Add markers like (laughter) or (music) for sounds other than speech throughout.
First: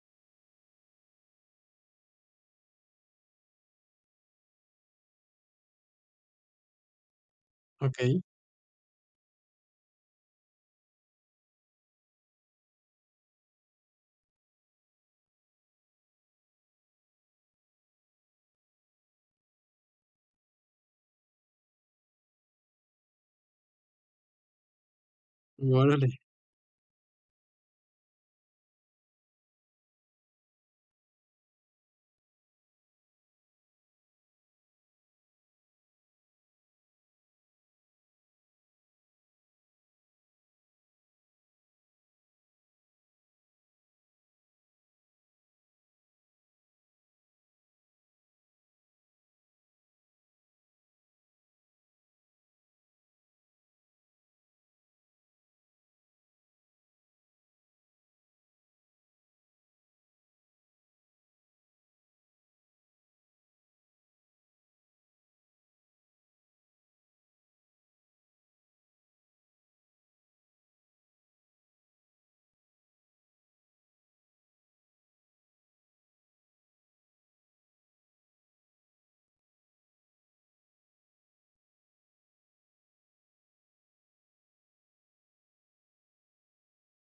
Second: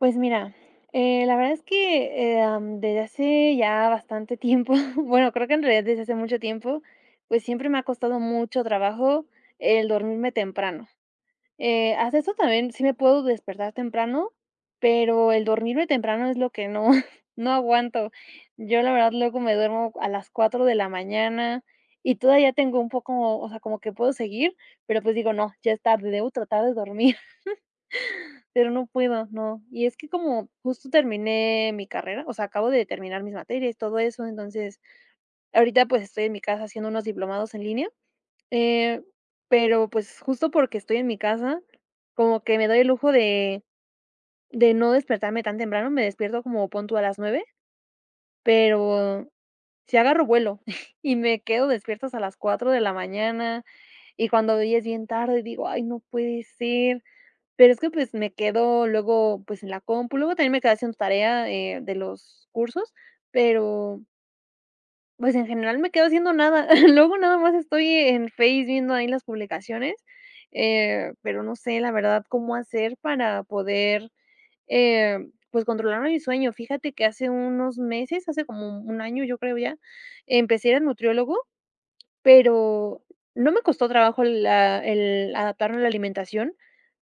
Pues mira, la verdad es que, desde hace ya bastante tiempo, (laughs) bueno, creo que en realidad desde hace mucho tiempo, pues siempre me ha costado Okey. mucho trabajo el dormirme temprano. Hasta eso también sí me puedo despertar temprano, pero el dormirme temprano es lo que no, (laughs) no aguanto. Yo la verdad luego me duermo a las 4 de la mañana y todavía tengo un poco, o sea, como que puedo seguir, pero pues digo, no, ya es Órale, tarde, debo tratar de dormir. Pero no puedo, no. Y es que como justo terminé mi carrera, o sea, acabo de terminar mis materias, todo eso, entonces, ahorita, pues, estoy en mi casa haciendo unos diplomados en línea. eh, pero, pues, justo porque estoy en mi casa, como que me doy el lujo de no despertarme tan temprano, me despierto como punto a las 9, pero si agarro vuelo (laughs) y me quedo despierta hasta las 4 de la mañana, y cuando ya es bien tarde, digo: "Ay, no puede ser". Pero es que, pues, me quedo luego, pues, en la compu, luego también me quedé haciendo tarea, de los cursos, pero, pues, en general me quedo haciendo nada. (laughs) Luego nada más estoy en Face viendo ahí las publicaciones. Pero no sé, la verdad, cómo hacer para poder, eh, pues, controlar mi sueño. Fíjate que hace unos meses, hace como un año, yo creo ya, empecé a ir al nutriólogo, pero no me costó trabajo la el adaptarme a la alimentación,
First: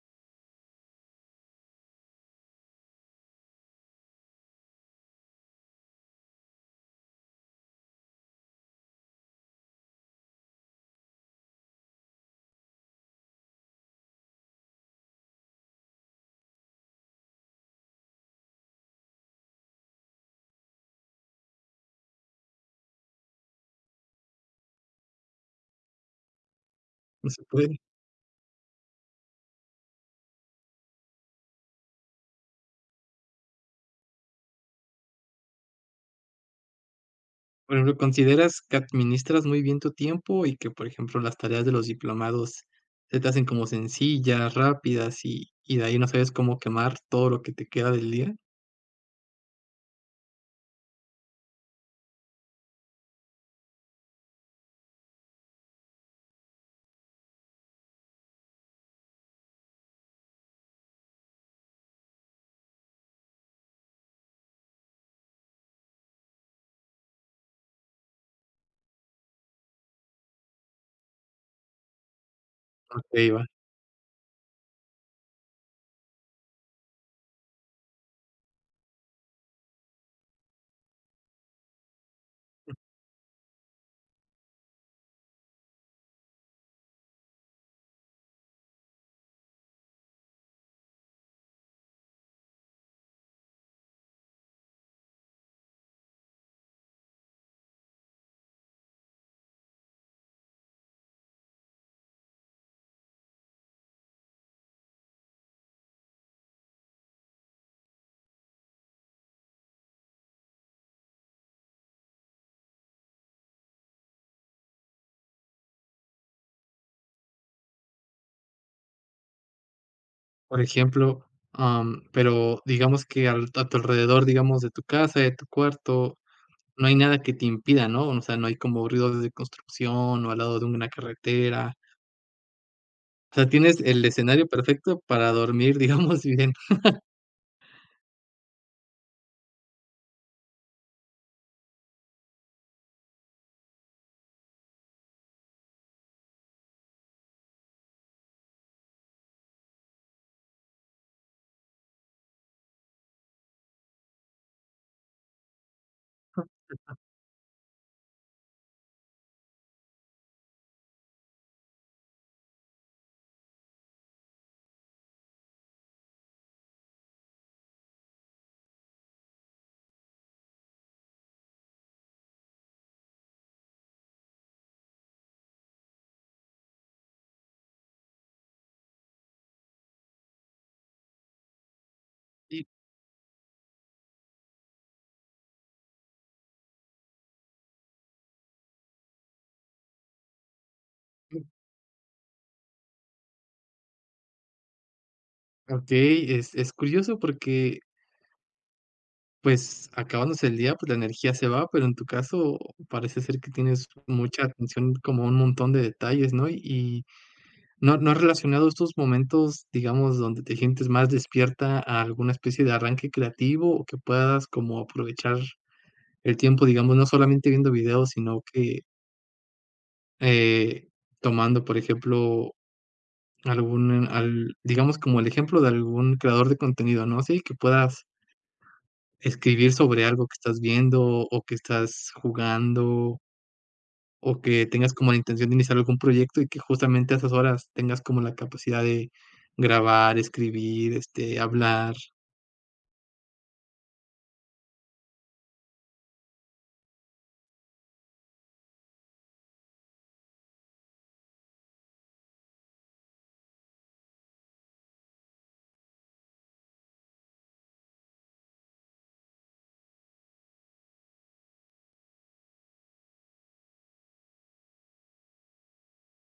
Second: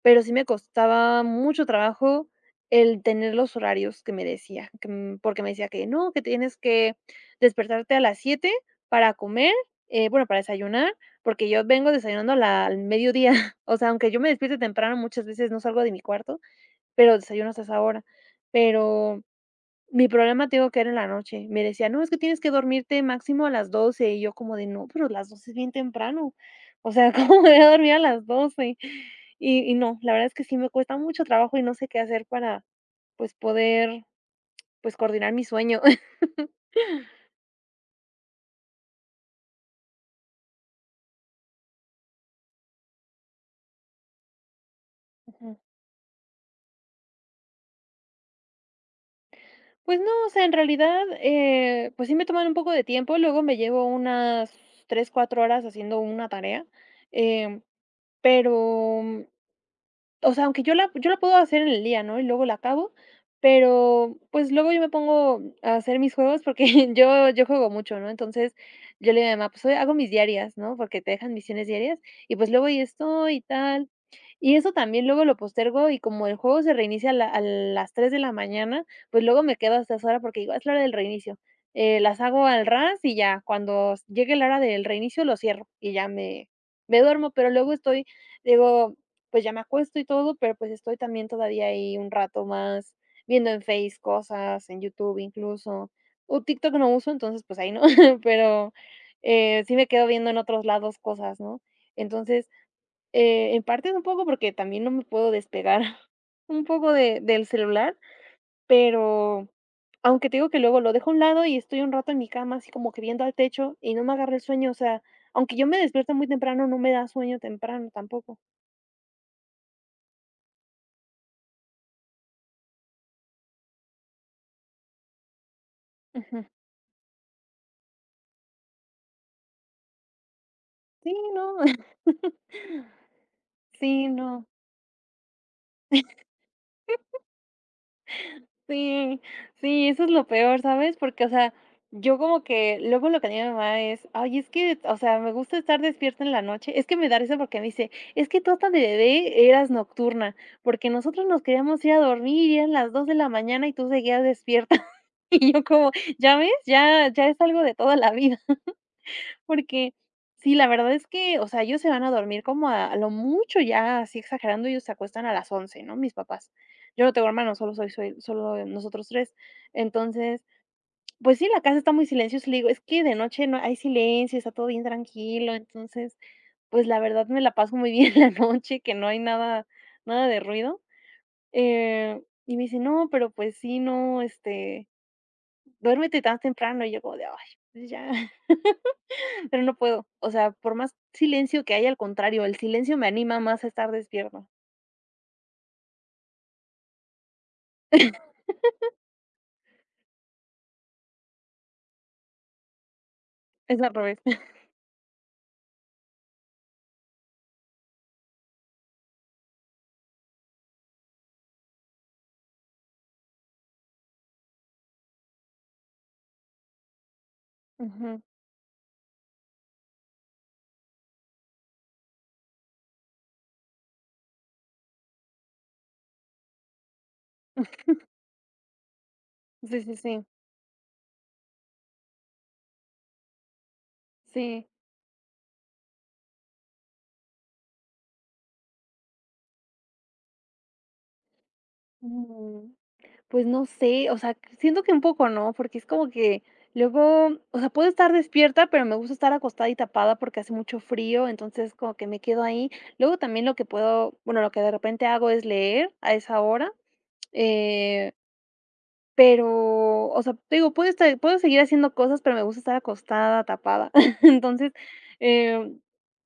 pero sí me costaba mucho trabajo el tener los horarios que me decía, que, porque me decía que no, que tienes que despertarte a las 7 para comer, bueno, para desayunar, porque yo vengo desayunando a la al mediodía. (laughs) O sea, aunque yo me despierte temprano, muchas veces no salgo de mi cuarto, pero desayuno hasta esa hora. Pero mi problema, te digo que era en la noche. Me decía: "No, es que tienes que dormirte máximo a las 12". Y yo como de: "No, pero las 12 es bien temprano". O sea, no (laughs) ¿cómo se me voy a puede. dormir a las 12? Y no, la verdad es que sí me cuesta mucho trabajo y no sé qué hacer para, pues, poder, pues, coordinar mi sueño. (laughs) Por ejemplo, ¿consideras que administras muy bien tu tiempo y que, por ejemplo, las tareas de los diplomados se te hacen como sencillas, rápidas y Ujú. y de ahí no sabes cómo quemar todo lo que te queda del día? Pues no, o sea, en realidad, pues sí me toman un poco de tiempo, luego me llevo unas 3 o 4 horas haciendo una tarea, em, pero... O sea, aunque yo la puedo hacer en el día, ¿no? Y luego la acabo, pero, pues, luego yo me pongo a hacer mis juegos porque (laughs) yo juego mucho, ¿no? Entonces, yo le digo a mi mamá: "Pues, hoy hago mis diarias", ¿no? Porque te dejan misiones diarias, y, pues, luego y esto Okey, y va. tal. Y eso también luego lo postergo, y como el juego se reinicia a las 3 de la mañana, pues, luego me quedo hasta esa hora porque digo: "Ah, es la hora del reinicio". Las hago al ras y ya, cuando llegue la hora del reinicio, lo cierro y ya me duermo, pero luego estoy, digo, pues ya me acuesto y todo, pero pues estoy también todavía ahí un rato más viendo en Face cosas, en YouTube incluso. O TikTok no uso, entonces pues ahí no, (laughs) pero, sí me quedo viendo en otros lados cosas, ¿no? Entonces, en parte es un poco porque también no me puedo despegar (laughs) un poco de del celular, pero aunque te digo que luego lo dejo a un lado y estoy un rato en mi cama así como que viendo al techo y no me agarra el sueño, o sea, aunque yo me despierto muy temprano, no me da sueño temprano tampoco. Por ejemplo, pero digamos que al a tu alrededor, digamos, de tu casa, de tu cuarto, Ujú. no hay nada que te impida, ¿no? O sea, no hay como ruidos de construcción o al lado de una Sí, no. carretera. (laughs) O sea, tienes el Sí, no. escenario perfecto para dormir, (laughs) digamos, bien. Sí, sí, eso es lo peor, ¿sabes? Porque, o sea, yo como que luego lo que dice mi mamá es, ay, es que, o sea, me gusta estar despierta en la noche. Es que me da risa porque me dice, es que tú hasta de bebé eras nocturna, porque nosotros nos queríamos ir a dormir y eran las 2 de la mañana y tú seguías despierta. (laughs) Y yo como, ya ves, ya, ya es algo de toda la vida. Porque sí, la verdad es que, o sea, ellos se van a dormir como a lo mucho ya, así exagerando, ellos se acuestan a las 11, ¿no? Mis papás. Yo no tengo hermanos, solo soy solo nosotros 3. Entonces, pues sí, la casa está muy silenciosa, le digo: "Es que de noche no hay silencio, está todo bien tranquilo". Entonces, pues la verdad me la paso muy bien (laughs) la noche, que no hay nada de ruido. Eh, y Y me dice: "No, pero pues sí, no, este, duérmete tan temprano". Y yo como de: "Ay, pues ya". Pero no puedo, o sea, por más silencio que haya, al contrario, el silencio me anima más a estar despierta. ok, es curioso porque, pues, acabándose el día, pues, la energía se va, pero en tu caso parece ser que Es tienes al revés. mucha (laughs) atención como a un montón de detalles, ¿no? Y ¿no has relacionado estos momentos, digamos, donde te sientes más despierta a alguna especie de arranque creativo o que puedas como aprovechar el tiempo, digamos, no solamente viendo videos, Ujú. sino que, eh, tomando, por ejemplo, algún al digamos, como el ejemplo de algún creador de contenido, ¿no? Sí, que puedas escribir Sí, sí, sobre sí, algo que estás viendo, o que estás jugando, o que sí. tengas como la intención de iniciar algún proyecto y que justamente a esas horas tengas como la capacidad de grabar, escribir, este, hablar. Mm, pues no sé, o sea, siento que un poco no, porque es como que luego, o sea, puedo estar despierta, pero me gusta estar acostada y tapada porque hace mucho frío, entonces como que me quedo ahí. Luego también lo que puedo, bueno, lo que de repente hago es leer a esa hora, eh Pero, o sea, te digo, puedo seguir haciendo cosas, pero me gusta estar acostada, tapada. (laughs) Entonces, em,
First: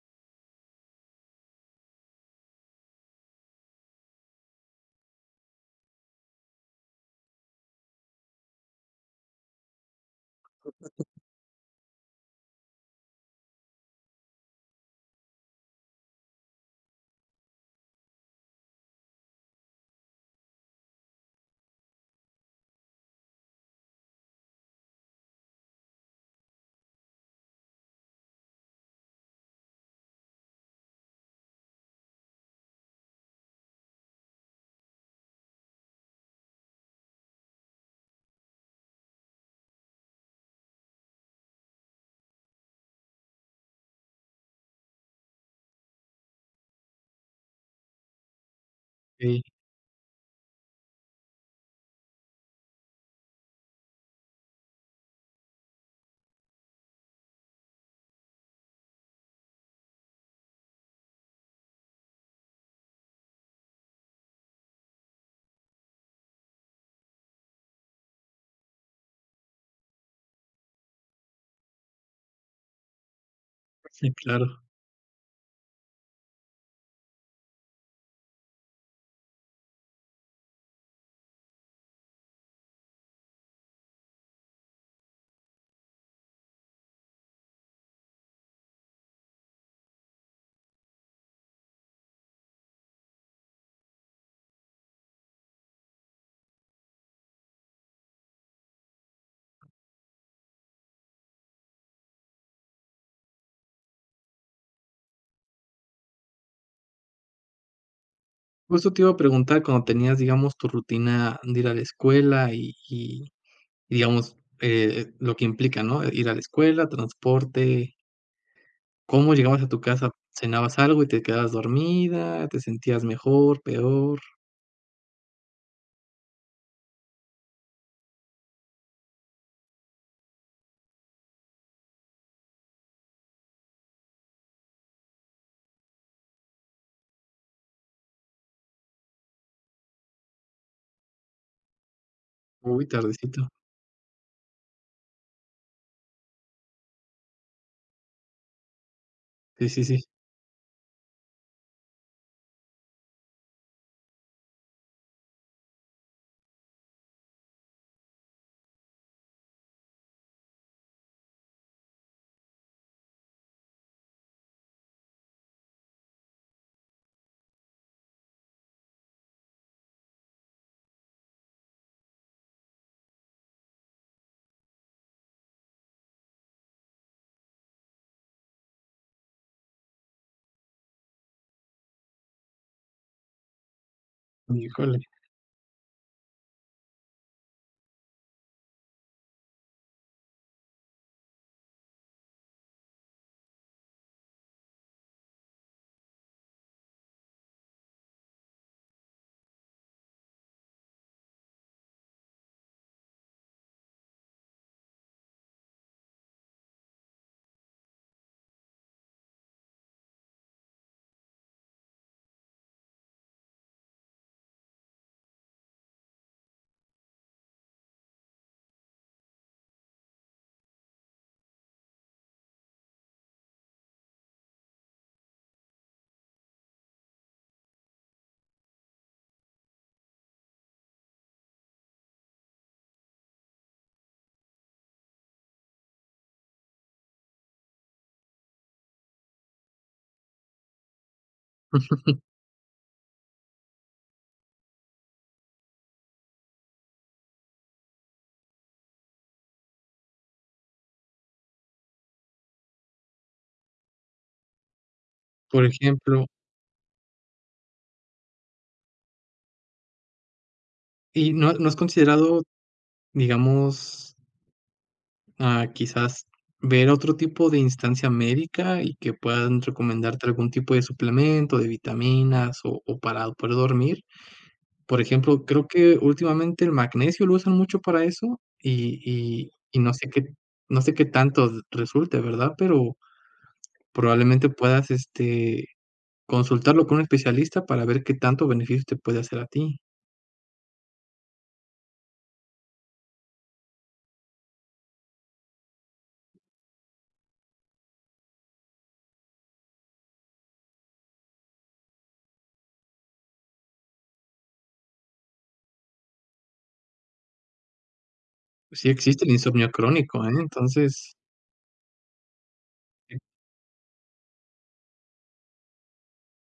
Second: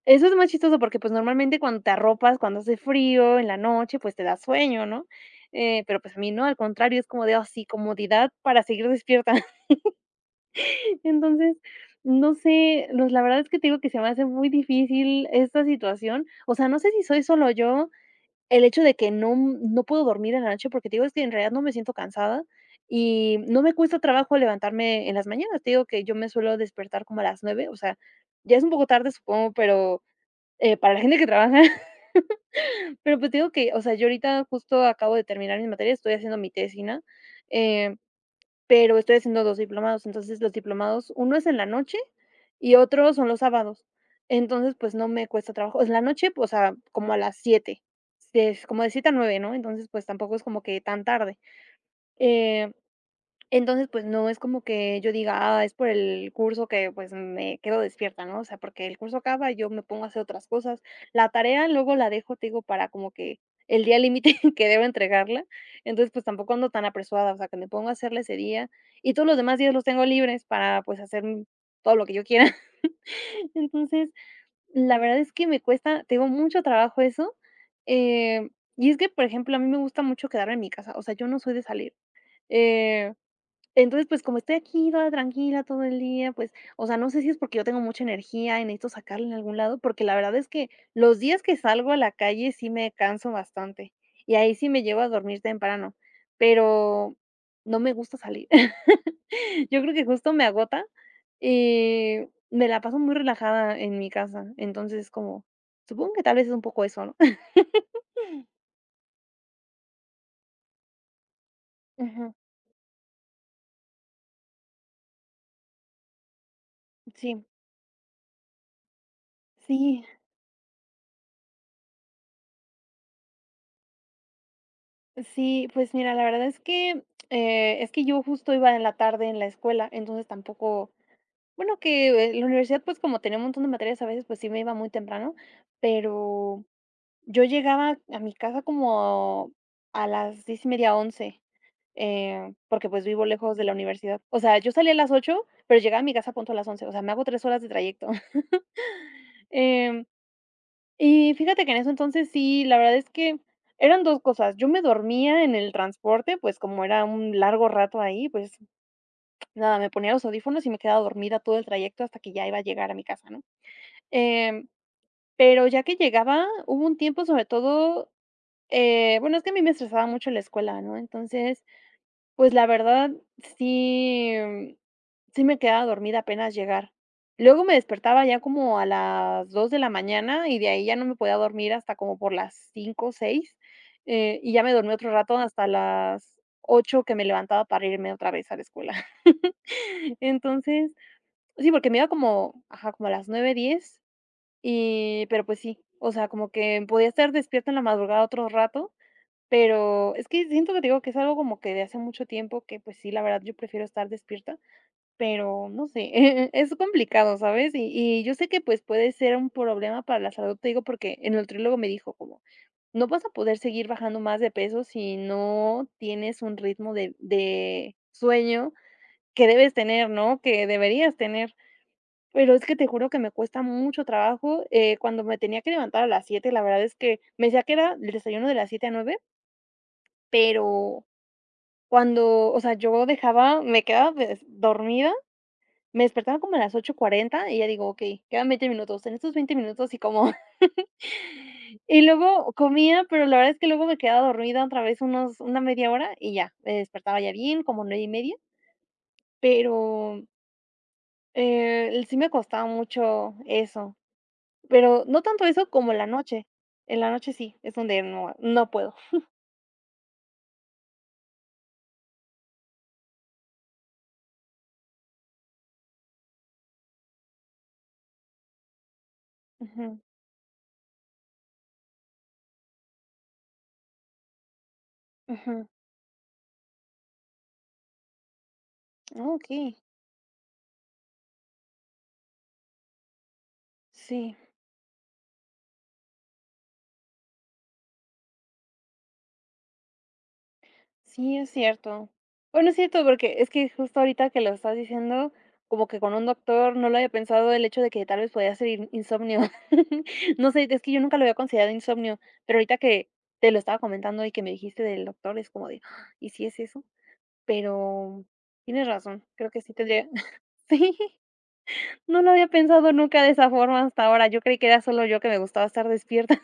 eso es más chistoso porque, pues, normalmente cuando te arropas, cuando hace frío en la noche, pues, te da sueño, ¿no? Pero, pues, a mí no, al contrario, es como de, ah, sí, comodidad para seguir despierta. (laughs) Entonces, no sé, los la verdad es que te digo que se me hace muy difícil esta situación. O sea, no sé si soy solo yo el hecho de que no puedo dormir en la noche, porque te digo, es que en realidad no me siento cansada y no me cuesta trabajo levantarme en las mañanas. Te digo que yo me suelo despertar como a las 9, o sea, ya es un poco tarde, supongo, pero, para la gente que trabaja, (laughs) pero, pues, te digo que, o sea, yo ahorita justo acabo de terminar mis materias, estoy haciendo mi tesina. eh pero estoy haciendo 2 diplomados, entonces los diplomados, uno es en la noche y otro son los sábados. Entonces, pues, no me cuesta trabajo. En la noche, pues, a como a las 7, de como de 7 a 9, Sí, ¿no? Entonces, pues, tampoco es como que tan tarde. Eh entonces, pues, no es como que yo diga: "Ah, es por el curso que, pues, me quedo despierta", ¿no? O sea, porque el curso acaba yo me pongo a hacer otras cosas. La tarea luego la dejo, te digo, para como que el día límite (laughs) que debo entregarla. Entonces, pues, tampoco ando tan apresurada, o sea, que me pongo a hacerla ese día, y todos los demás días los tengo libres para, pues, hacer m-... todo lo que yo quiera. (laughs) Entonces, sí, claro. la verdad es que me cuesta, tengo mucho trabajo eso, eh, y es que, por ejemplo, a mí me gusta mucho quedarme en mi casa, o sea, yo no soy de salir, eh entonces, pues, como estoy aquí toda tranquila todo el día, pues, o sea, no sé si es porque yo tengo mucha energía y necesito sacarla en algún lado, porque la verdad es que los días que salgo a la calle sí me canso bastante, y ahí sí me llevo a dormir temprano, pero no me gusta salir. (laughs) Yo creo que justo me agota, y me la paso muy relajada en mi casa, entonces, como, supongo que tal vez es un poco eso, ¿no? (laughs) Justo te iba a preguntar cuando tenías, digamos, tu rutina de ir a la Ujú, escuela y digamos, lo que implica, ¿no? Ir a la escuela, sí, transporte, ¿cómo llegabas a tu sí. casa? ¿Cenabas algo y te quedabas dormida? ¿Te sentías mejor, peor? Sí, pues mira, la verdad es que yo justo iba en la tarde en la escuela, entonces tampoco... bueno, que la universidad, pues, como tenía un montón de materias, a veces, pues, sí me iba muy temprano, pero yo llegaba a mi casa como a las 10:30, 11, Uy, porque, pues, vivo tardecito. lejos de la universidad. O sea, yo salía a las 8, pero llegaba a mi casa a punto a las 11, o sea, me hago 3 horas de trayecto. Sí, sí, sí. (laughs) Y fíjate que en eso entonces sí, la verdad es que eran 2 cosas. Yo me dormía en el transporte, pues, como era un largo rato ahí, pues, nada, me ponía los audífonos y me quedaba dormida todo el trayecto hasta que ya iba a llegar a mi casa, ¿no? Em, pero ya que llegaba, hubo un tiempo, sobre todo, bueno, es que a mí me estresaba mucho la escuela, ¿no? Entonces, pues la verdad, sí, sí me quedaba dormida apenas llegar. Luego me despertaba ya como a las 2 de la mañana y de ahí ya no me podía dormir hasta como por las 5 o 6, y ya me dormí Híjole, otro rato hasta las 8 que me levantaba para irme otra vez a la escuela. (laughs) Entonces, sí, porque me iba como, ajá, como a las 9:10, y pero pues sí, o sea, como que podía estar despierta en la madrugada otro rato, pero es que siento que te digo que es algo como que de hace mucho tiempo que, pues sí, la verdad yo prefiero estar despierta, pero no sé, (laughs) es complicado, ¿sabes? Y yo sé que, pues, puede ser un problema para la salud, te digo, porque el nutriólogo me dijo como: "No vas a poder seguir bajando más de peso si no tienes un ritmo de sueño que debes tener, ¿no? Que deberías tener". Pero es que te juro que me cuesta mucho trabajo, cuando me tenía que levantar a las 7 la verdad es que me decía que era el desayuno de las 7 a 9, pero... Cuando, o sea, yo dejaba me quedaba des dormida, me despertaba como a las 8:40 y ya digo: "Okey, quedan 20 minutos, en estos 20 minutos y como". (laughs) Y luego comía, pero la verdad es que luego me quedaba dormida otra vez unos una media hora y ya, me despertaba ya bien, como 9:30. Pero, sí me costaba mucho eso, pero no tanto por eso como la ejemplo, noche. En la noche sí, es donde no puedo. ¿y no has considerado, digamos, ah, quizás ver otro tipo de instancia médica y que puedan Ujú, recomendarte algún tipo de suplemento, de vitaminas o para poder dormir? Por ejemplo, creo ujú. que últimamente el magnesio lo usan mucho para eso y Ah, y y no sé qué tanto resulte, ¿verdad? Pero sí. probablemente puedas, este, consultarlo con un especialista para ver qué tanto beneficio te puede hacer a ti. Sí, es cierto. Bueno, es cierto, porque es que justo ahorita que lo estás diciendo, como que con un doctor no lo había pensado el hecho de que tal vez podía ser insomnio. (laughs) No sé, es que yo nunca lo había considerado insomnio, pero ahorita que te lo estaba comentando y que me dijiste del doctor, es como de: "Ah, ¿y si es eso?". Pero Pues tienes sí, existe razón, el creo que insomnio sí tendría. crónico, ¿eh? (laughs) Sí, Entonces no lo había pensado nunca de esa forma hasta ahora. Yo creí que era solo yo que me gustaba estar despierta.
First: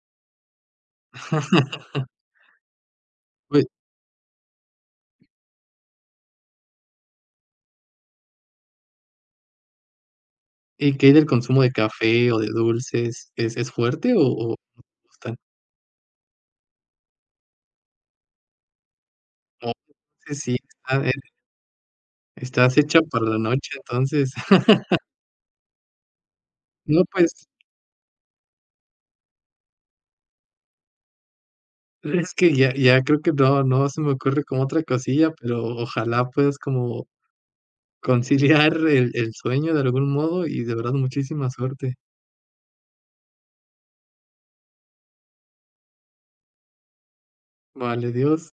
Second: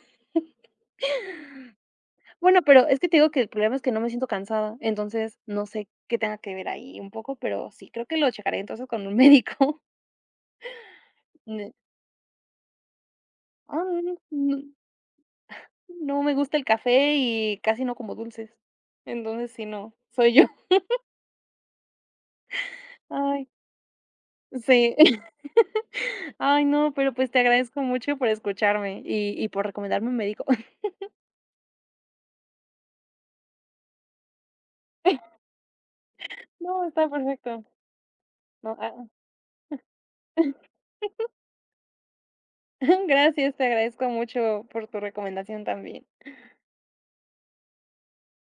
(laughs) Bueno, pero es que te digo que el pues, problema es que no me siento cansada, entonces no sé qué tenga que ver ahí un poco, pero sí, creo que lo checaré entonces con un médico. ¿y qué hay del (laughs) consumo de De: café o de dulces? ¿Es "Ah, no, fuerte no, o no te gustan? no me gusta el café y casi no como dulces". Entonces, sí, Oh, no, soy yo. entonces sí, (laughs) está, estás hecha para la Ay, noche, entonces. (laughs) sí. (laughs) Ay, no, No, pero pues te pues agradezco mucho por escucharme y por recomendarme un médico. (laughs) es que ya ya creo que no se me ocurre como otra cosilla, pero ojalá puedas No, como está perfecto. conciliar No, ah. el sueño de algún modo y (laughs) de verdad muchísima suerte. Gracias, te agradezco mucho por tu recomendación también. Vale, Dios.